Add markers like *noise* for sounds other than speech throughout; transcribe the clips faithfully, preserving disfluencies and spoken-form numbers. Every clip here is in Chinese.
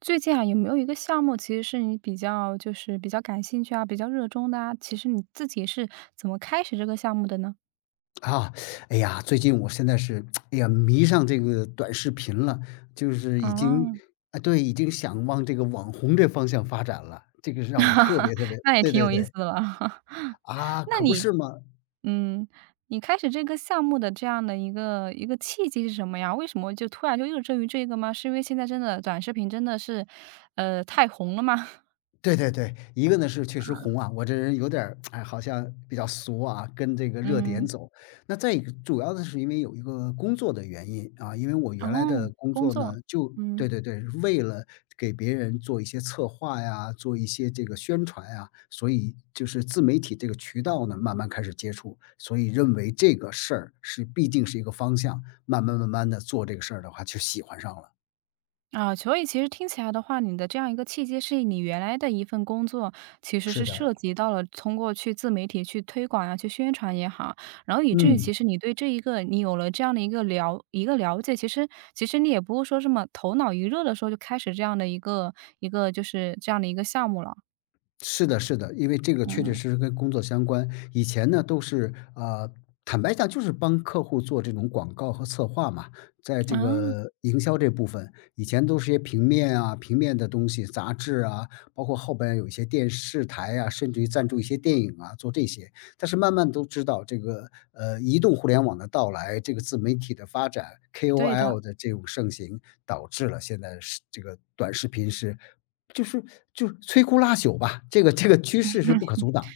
最近啊，有没有一个项目其实是你比较就是比较感兴趣啊，比较热衷的啊？其实你自己是怎么开始这个项目的呢？啊，哎呀，最近我现在是，*tsk* 哎呀，迷上这个短视频了，就是已经，哦，啊，对，已经想往这个网红这方向发展了，这个是让我特 *laughs* 别特别那也对挺对有意思对，的了。*laughs* 啊，那可不你是吗？嗯，你开始这个项目的这样的一个一个契机是什么呀？为什么就突然就热衷于这个吗？是因为现在真的短视频真的是，呃，太红了吗？*laughs* 对对对，一个呢是确实红啊，我这人有点儿，哎，好像比较俗啊，跟这个热点嗯，走。那再一个，主要的是因为有一个工作的原因啊，因为我原来哦，的工工作作，呢，就嗯。对对对，为了给别人做一些策划呀，做一些这个宣传呀，所以就是自媒体这个渠道呢，慢慢开始接触，所以认为这个事儿是必定是一个方向，慢慢慢慢的做这个事儿的话，就喜欢上了。啊，所以其实听起来的话，你的这样一个契机是你原来的一份工作，其实是是的，涉及到了通过去自媒体去推广呀、去宣传也好，然后以至于嗯。其实你对这一个你有了这样的一个了一个了解，其实其实你也不会说这么头脑一热的时候就开始这样的一个一个就是这样的一个项目了。是的，是的，因为这个确确嗯，实实跟工作相关。以前呢，都是啊、呃坦白讲，就是帮客户做这种广告和策划嘛，在这啊，个营销这部分，以前都是些平面啊、平面的东西，杂志啊，包括后边有一些电视台啊，甚至于赞助一些电影啊，做这些。但是慢慢都知道，这个呃，移动互联网的到来，这个自媒体的发展对的。，K O L 的这种盛行，导致了现在是这个短视频是就是就是摧枯拉朽吧，这个这个趋势是不可阻挡。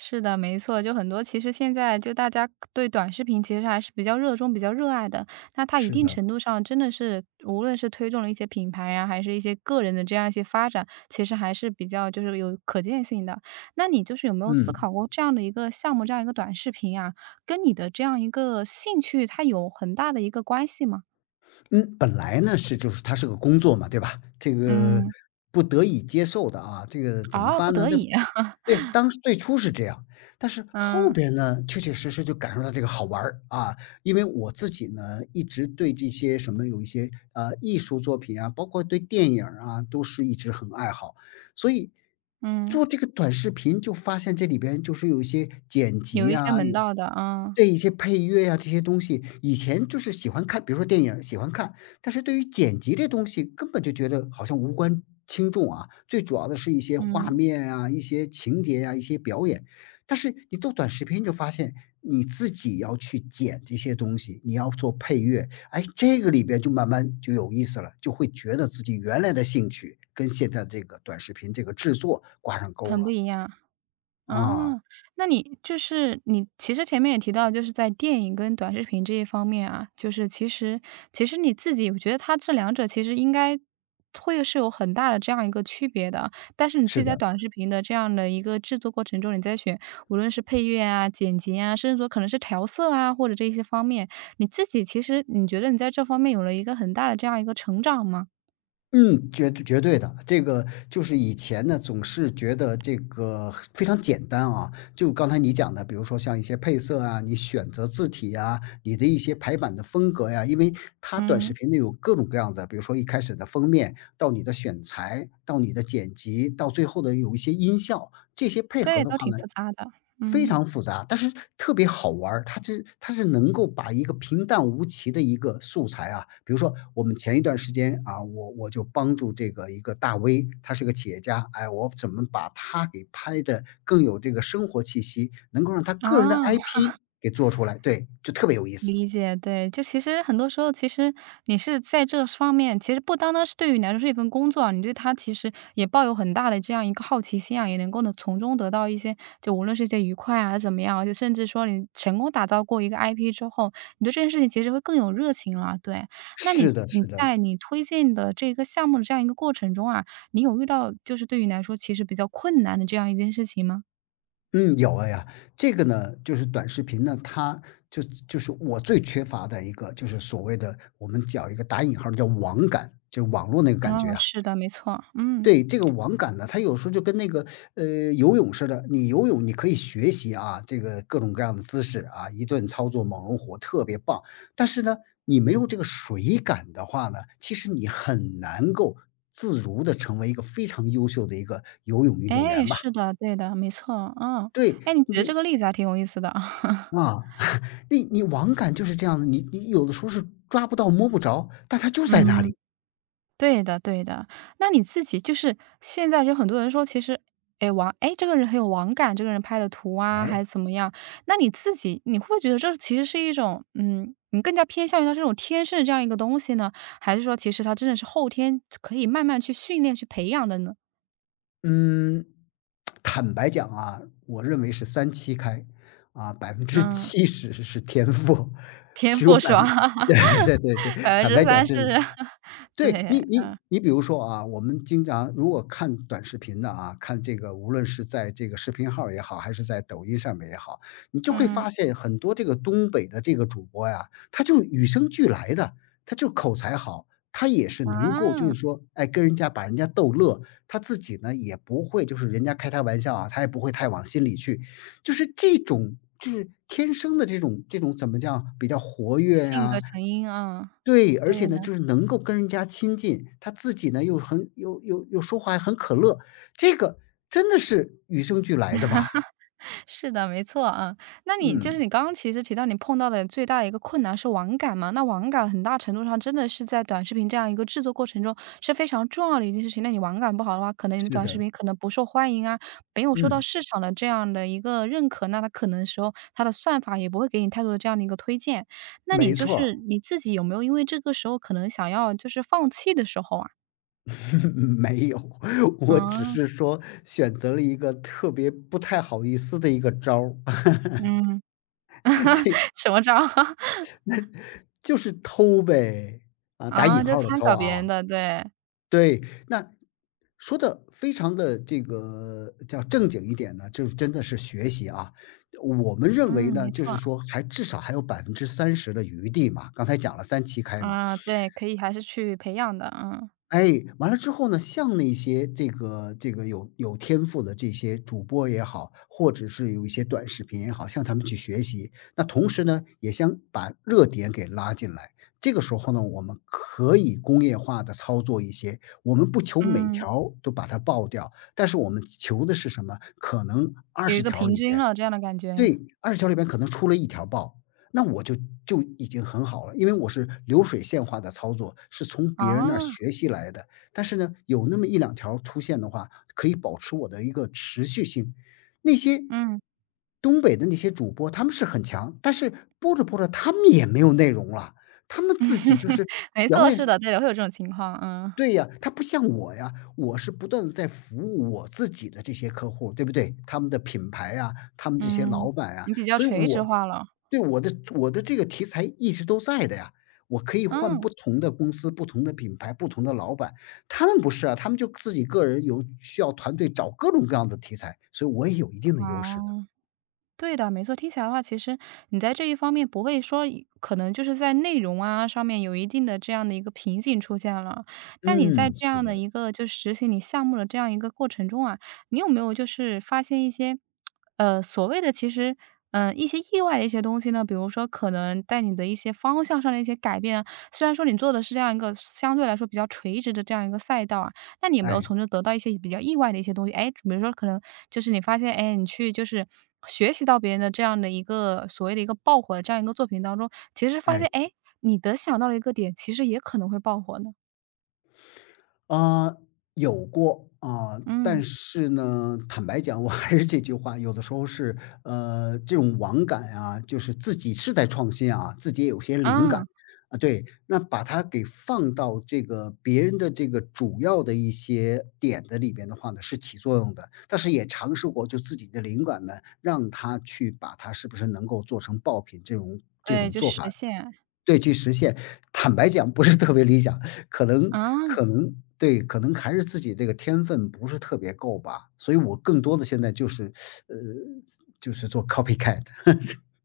是的，没错，就很多其实现在就大家对短视频其实还是比较热衷、比较热爱的。那它一是定的，程度上真的是，无论是推动了一些品牌呀，还是一些个人的这样一些发展，其实还是比较就是有可见性的。那你就是有没有思嗯。考过这样的一个项目，这样一个短视频啊，跟你的这样一个兴趣，它有很大的一个关系吗？嗯，本来呢是就是它是个工作嘛，对吧？这个嗯，不得已接受的啊，这个怎么哦，不办呢？得那已啊，*laughs* 对，当时最初是这样，但是后嗯边呢，确确实实就感受到这个好玩儿啊。因为我自己呢，一直对这些什么有一些呃艺术作品啊，包括对电影儿啊，都是一直很爱好，所以嗯，做这个短视频就发现这里边就是有一些剪有辑一些啊，门道的，啊，对一些配乐呀，这些东西，以前就是喜欢看，比如说电影儿喜欢看，但是对于剪辑这东西根本就觉得好像无关轻重啊，最主要的是一些画嗯，面啊、一些情节呀、一些表演。但是你做短视频，你就发现你自己要去剪这些东西，你要做配乐，哎，这个里边就慢慢就有意思了，就会觉得自己原来的兴趣跟现在的这个短视频这个制作挂上钩很不了。一样。啊，啊，那你就是你其实前面也提到，就是在电影跟短视频这一方面啊，就是其实其实你自己，我觉得它这两者其实应该会是有很大的这样一个区别的。但是你自是己在的。短视频的这样的一个制作过程中，你在选无论是配乐啊、剪辑啊，甚至说可能是调色啊，或者这一些方面，你自己其实你觉得你在这方面有了一个很大的这样一个成长吗？嗯，绝对绝对的。这个就是以前呢，总是觉得这个非常简单啊。就刚才你讲的，比如说像一些配色啊，你选择字体呀，你的一些排版的风格呀，因为它短视嗯，频内有各种各样的，比如说一开始的封面，到你的选材，到你的剪辑，到最后的有一些音效，这些配合对，的都话挺呢复杂的，非嗯，常复杂，但是特别好玩儿。它是它是能够把一个平淡无奇的一个素材啊，比如说我们前一段时间啊，我我就帮助这个一个大 V,他是个企业家，哎，我怎么把他给拍的更有这个生活气息，能够让他个人的 啊。I P 给做出来，对，就特别有意思。理解，对，就其实很多时候，其实你是在这方面，其实不单单是对于你来说是一份工作啊，你对他其实也抱有很大的这样一个好奇心啊，也能够呢从中得到一些，就无论是一些愉快啊怎么样啊，就甚至说你成功打造过一个 I P 之后，你对这件事情其实会更有热情了。对，那你是的，你是的。在你推荐的这个项目的这样一个过程中啊，你有遇到就是对于你来说其实比较困难的这样一件事情吗？嗯，有哎呀，这个呢，就是短视频呢，它就就是我最缺乏的一个，就是所谓的我们讲一个打引号儿叫“网感”，就网络那个感觉啊，啊。是的，没错，嗯。对，这个网感呢，它有时候就跟那个呃游泳似的，你游泳你可以学习啊，这个各种各样的姿势啊，一顿操作猛如虎，特别棒。但是呢，你没有这个水感的话呢，其实你很难够自如的成为一个非常优秀的一个游泳运动哎，员吧。是的，对的，没错，嗯。对，哎，你你觉得这这个例子还挺有意思的啊。*laughs* 啊。你你网感就是这样的，你你有的时候是抓不到、摸不着，但它就在那嗯，里。对的对的。那你自己就是现在就很多人说其实，哎，网哎，这个人很有网感，这个人拍的图啊，还哎，是怎么样。那你自己你会不会觉得这其实是一种嗯，你更加偏向于他这种天生的这样一个东西呢？还是说其实他真的是后天可以慢慢去训练、去培养的呢？嗯，坦白讲啊，我认为是三七开，啊百分之嗯，七十是天赋，天只有赋是百吧 分 *laughs* 对 *laughs* 对对，百分坦之白讲三是 真的。*laughs* 对，对，你你你比如说啊，我们经常如果看短视频的啊，看这个无论是在这个视频号儿也好，还是在抖音上面也好，你就会嗯，发现很多这个东北的这个主播呀，他就与生俱来的，他就口才好，他也是能够就啊。是说，哎，跟人家把人家逗乐，他自己呢也不会就是人家开他玩笑啊，他也不会太往心里去，就是这种就是天生的这种这种怎么讲，比较活跃性格呀成因啊，对，而且对呢，的，就是能够跟人家亲近，他自己呢又很又又又说话很可乐，这个真的是与生俱来的吧？是的，没错啊。那你就是嗯，你刚刚其实提到你碰到的最大的一个困难是网感嘛，那网感很大程度上真的是在短视频这样一个制作过程中是非常重要的一件事情。那你网感不好的话，可能你的是短视的，频可能不受欢迎啊，没有受到嗯，市场的这样的一个认可，那它可能时候它的算法也不会给你太多的这样的一个推荐。那你没就错儿，是你自己有没有因为这个时候可能想要就是放弃的时候啊？*laughs* 没有，*laughs* 我只啊，是说选择了一个特别不太好意思的一个招儿，嗯，*laughs* 这 *laughs* 什么招？*laughs* 就是偷呗，啊，打啊，引就号儿的参偷考别啊。人的，对。对，那说的非常的这个叫正经一点呢，就是真的是学习啊。我们认为嗯，没呢，就是错，说还至少还有百分之三十的余地嘛，刚才讲了三七开嘛。啊，对，可以还是去培养的，嗯，哎，完了之后呢，像那些这个这个有有天赋的这些主播也好，或者是有一些短视频也好，向他们去学习。那同时呢，也想把热点给拉进来。这个时候呢，我们可以工业化的操作一些，我们不求每嗯，条都把它爆掉，但是我们求的是什么？可能二有一十个条平里均边了这样的感觉。对二十条里边可能出了一条爆，那我就就已经很好了，因为我是流水线化的操作，是从别人那儿啊，学习来的。但是呢，有那么一两条出现的话，可以保持我的一个持续性。那些嗯，东北的那些主播，他们是很强，但是播着播着他们也没有内容了，他们自己就 *laughs* 是没表错，演是的，对的会有这种情况，嗯，对呀，他不像我呀，我是不断的在服务我自己的这些客户，对不对？他们的品牌啊，他们这些嗯，老板啊，你比较所以垂直我化了，对，我的我的这个题材一直都在的呀，我可以换嗯，不同的公司、不同的品牌、不同的老板。他们不是啊，他们就自己个人有需要团队找各种各样的题材，所以我也有一定的优势的。哦。对的，没错。听起来的话，其实你在这一方面不会说可能就是在内容啊上面有一定的这样的一个瓶颈出现了。那你在嗯，这是样的的，一个就实行你项目的这样一个过程中啊，你有没有就是发现一些，呃，所谓的其实，嗯、一些意外的一些东西呢？比如说，可能在你的一些方向上的一些改变啊，虽然说你做的是这样一个相对来说比较垂直的这样一个赛道啊。那你有没有哎，从中得到一些比较意外的一些东西？哎，比如说可能就是你发现，哎，你去就是学习到别人的这样的一个所谓的一个爆火的这样一个作品当中，其实发现，哎。哎，你的想到了一个点，其实也可能会爆火呢？啊，有过啊，但嗯，是呢，坦白讲，我还是这句话，有的时候是呃，这种网感啊，就是自己是在创新啊，自己也有些灵感啊，啊，对，那把它给放到这个别人的这个主要的一些点的里边的话呢，是起作用的。但是也尝试过，就自己的灵感呢，让他去把它是不是能够做成爆品这种这对，种就做实法，现，对，去实现。坦白讲，不是特别理想，可能啊。可能对，可能还是自己这个天分不是特别够吧，所以我更多的现在就是，呃，就是做 copycat,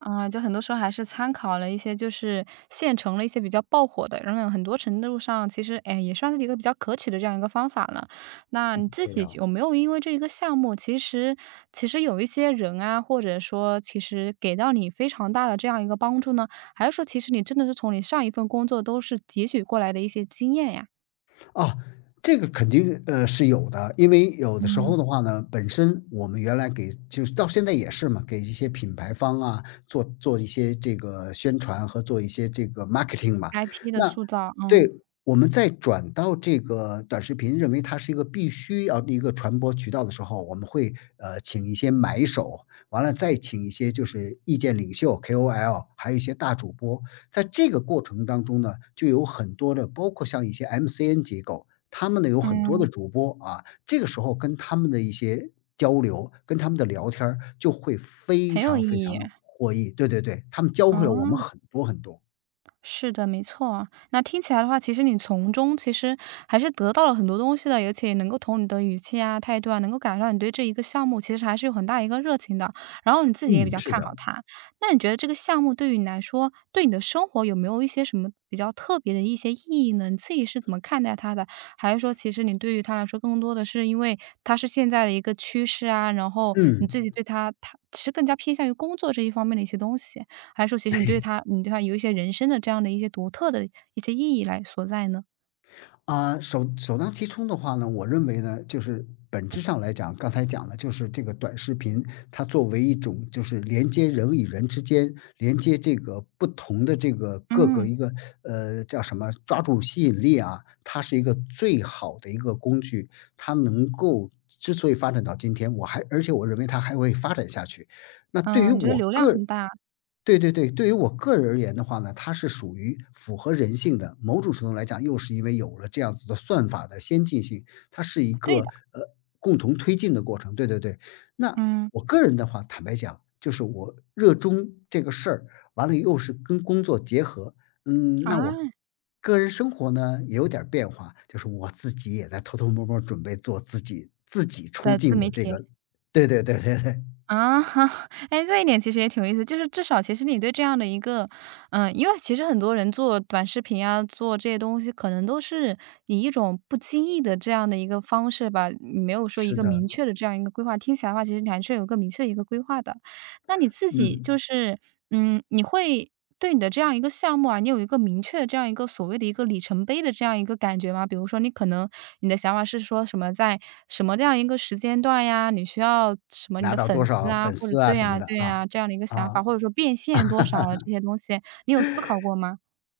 啊，就很多时候还是参考了一些就是现成的一些比较爆火的，然后很多程度上其实，哎，也算是一个比较可取的这样一个方法了。那你 *laughs* 自对己呀。有没有因为这一个项目，其实其实有一些人啊，或者说其实给到你非常大的这样一个帮助呢？还是说其实你真的是从你上一份工作都是汲取过来的一些经验呀？啊，这个肯定，呃，是有的。因为有的时嗯候的话呢，本身我们原来给就是到现在也是嘛，给一些品牌方啊，做做一些这个宣传和做一些这个 marketing 嘛。，I P 的那塑造，嗯对，我们再转到这个短视频，认为它是一个必须要的一个传播渠道的时候，我们会，呃，请一些买手，完了再请一些就是意见领袖 K O L,还有一些大主播，在这个过程当中呢，就有很多的，包括像一些 M C N 机构，他们呢有很多嗯，的主播啊，这个时候跟他们的一些交流，跟他们的聊天儿就会非很有常意非常义，的获益。对对对，他们教会了我们嗯。很多很多。是的，没错啊。那听起来的话，其实你从中其实还是得到了很多东西的，而且也能够从你的语气啊、态度啊，能够感受到你对这一个项目其实还是有很大一个热情的。然后你自己也比嗯，较是看好的，它。那你觉得这个项目对于你来说，对你的生活有没有一些什么比较特别的一些意义呢？你自己是怎么看待它的？还是说，其实你对于它来说，更多的是因为它是现在的一个趋势啊，然后你嗯。自己对它，它其实更加偏向于工作这一方面的一些东西？还是说其实你对他，你对他有一些人生的这样的一些独特的一些意义来所在呢？啊，首首当其冲的话呢，我认为呢，就是本质上来讲，刚才讲了，就是这个短视频，它作为一种就是连接人与人之间，连接这个不同的这个各个嗯。一个呃叫什么，抓住吸引力啊，它是一个最好的一个工具，它能够。之所以发展到今天，我还而且我认为它还会发展下去。那对于嗯，你觉得我流量个很大，对对对，对于我个人而言的话呢，它是属于符合人性的。某种程度来讲，又是因为有了这样子的算法的先进性，它是一对个的，呃共同推进的过程。对对对，那嗯，我个人的话，坦白讲，就是我热衷这个事儿，完了又是跟工作结合，嗯，啊，那我个人生活呢也有点儿变化，就是我自己也在偷偷摸摸准备做自己自己出的自镜媒的这体，个。对对对对对，啊，*laughs* 哈，哎，这一点其实也挺有意思，就是至少其实你对这样的一个嗯，因为其实很多人做短视频啊，做这些东西可能都是以一种不经意的这样的一个方式吧，没有说一是个的，明确的这样一个规划，听起来的话，其实你还是有一个明确的一个规划的。那你自己就嗯。是，嗯，你会对你的这样一个项目啊，你有一个明确的这样一个所谓的一个里程碑的这样一个感觉吗？比如说你可能你的想法是说什么在什么这样一个时间段呀，你需要什么你拿的到多粉丝少啊，粉或者丝啊对什么啊的对啊，啊，这样的一个想法，啊，或者说变现多少啊这些东西，你有思考过吗？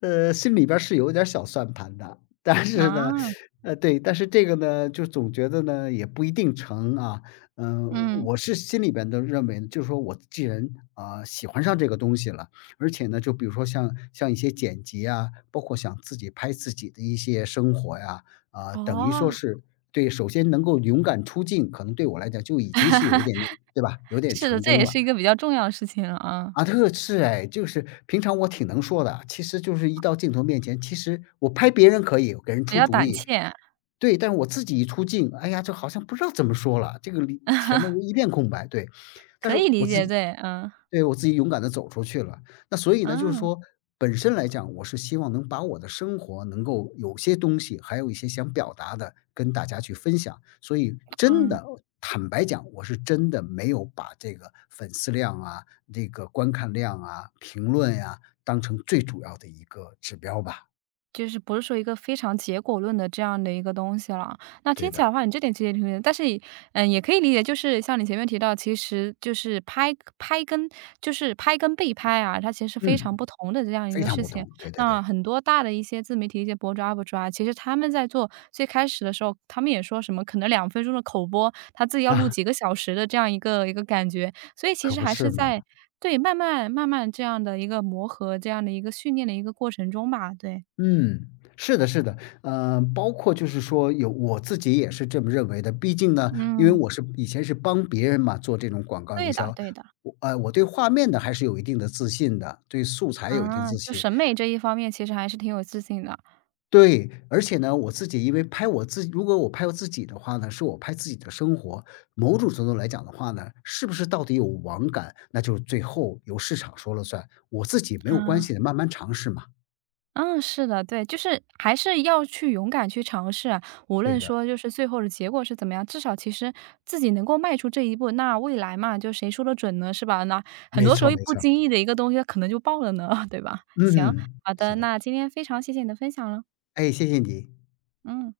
呃，心里边儿是有点儿小算盘的，但是呢，啊，呃，对，但是这个呢，就总觉得呢也不一定成啊。嗯，嗯，我是心里边都认为，就是说我既然啊、喜欢上这个东西了，而且呢，就比如说像像一些剪辑啊，包括想自己拍自己的一些生活呀，啊、等于哦，说是对，首先能够勇敢出镜，可能对我来讲就已经是有一 *laughs* 点点，对吧？有点是的，成这功也了。是一个比较重要的事情了啊，啊，特是哎，就是平常我挺能说的，其实就是一到镜头面前，其实我拍别人可以，给人比出较主胆意。怯，对，但是我自己一出镜，哎呀，这好像不知道怎么说了，这个里前面一 *laughs* 片空白，对。但可是以理我自解，己对，嗯，对，我自己勇敢的走出去了。那所以呢，就是嗯，说本身来讲，我是希望能把我的生活能够有些东西，还有一些想表达的，跟大家去分享。所以真嗯。的，坦白讲，我是真的没有把这个粉丝量啊、这个观看量啊、评论呀、当成最主要的一个指标吧。就是不是说一个非常结果论的这样的一个东西了。那对听起的，来的话，你这点其实也挺理解但是也嗯，也可以理解，就是像你前面提到，其实就是拍拍跟就是拍跟被拍啊，它其实是非常嗯，不同的这样一非个常事不情。同，对对那对，很多大的一些自媒体一些博主 U P 主啊，其实他们在做最开始的时候，他们也说什么可能两分钟的口播，他自己要录啊，几个小时的这样一个一个感觉，所以其可实不还是是嘛。在对，慢慢慢慢这样的一个磨合，这样的一个训练的一个过程中吧，对。嗯，是的，是的，呃，包括就是说有我自己也是这么认为的。毕竟呢，因为嗯，我是以前是帮别人嘛做这种广告对营的销，对的。我呃，我对画面的还是有一定的自信的，对素材有一定啊，自就信。审美这一方面其实还是挺有自信的。对，而且呢，我自己因为拍我自己，如果我拍我自己的话呢，是我拍自己的生活，某种程度来讲的话呢，是不是到底有网感，那就是最后由市场说了算，我自己没有关啊，系的，慢慢尝试嘛。嗯，是的，对，就是还是要去勇敢去尝试啊，无对论的，说就是最后的结果是怎么样，至少其实自己能够迈出这一步，那未来嘛，就谁说的准呢，是吧？那很没多时候错没不错经意的一个东西，它可能就爆了呢，*laughs* 对吧？行，嗯，好的，是的。那今天非常谢谢你的分享了，哎，谢谢你。嗯。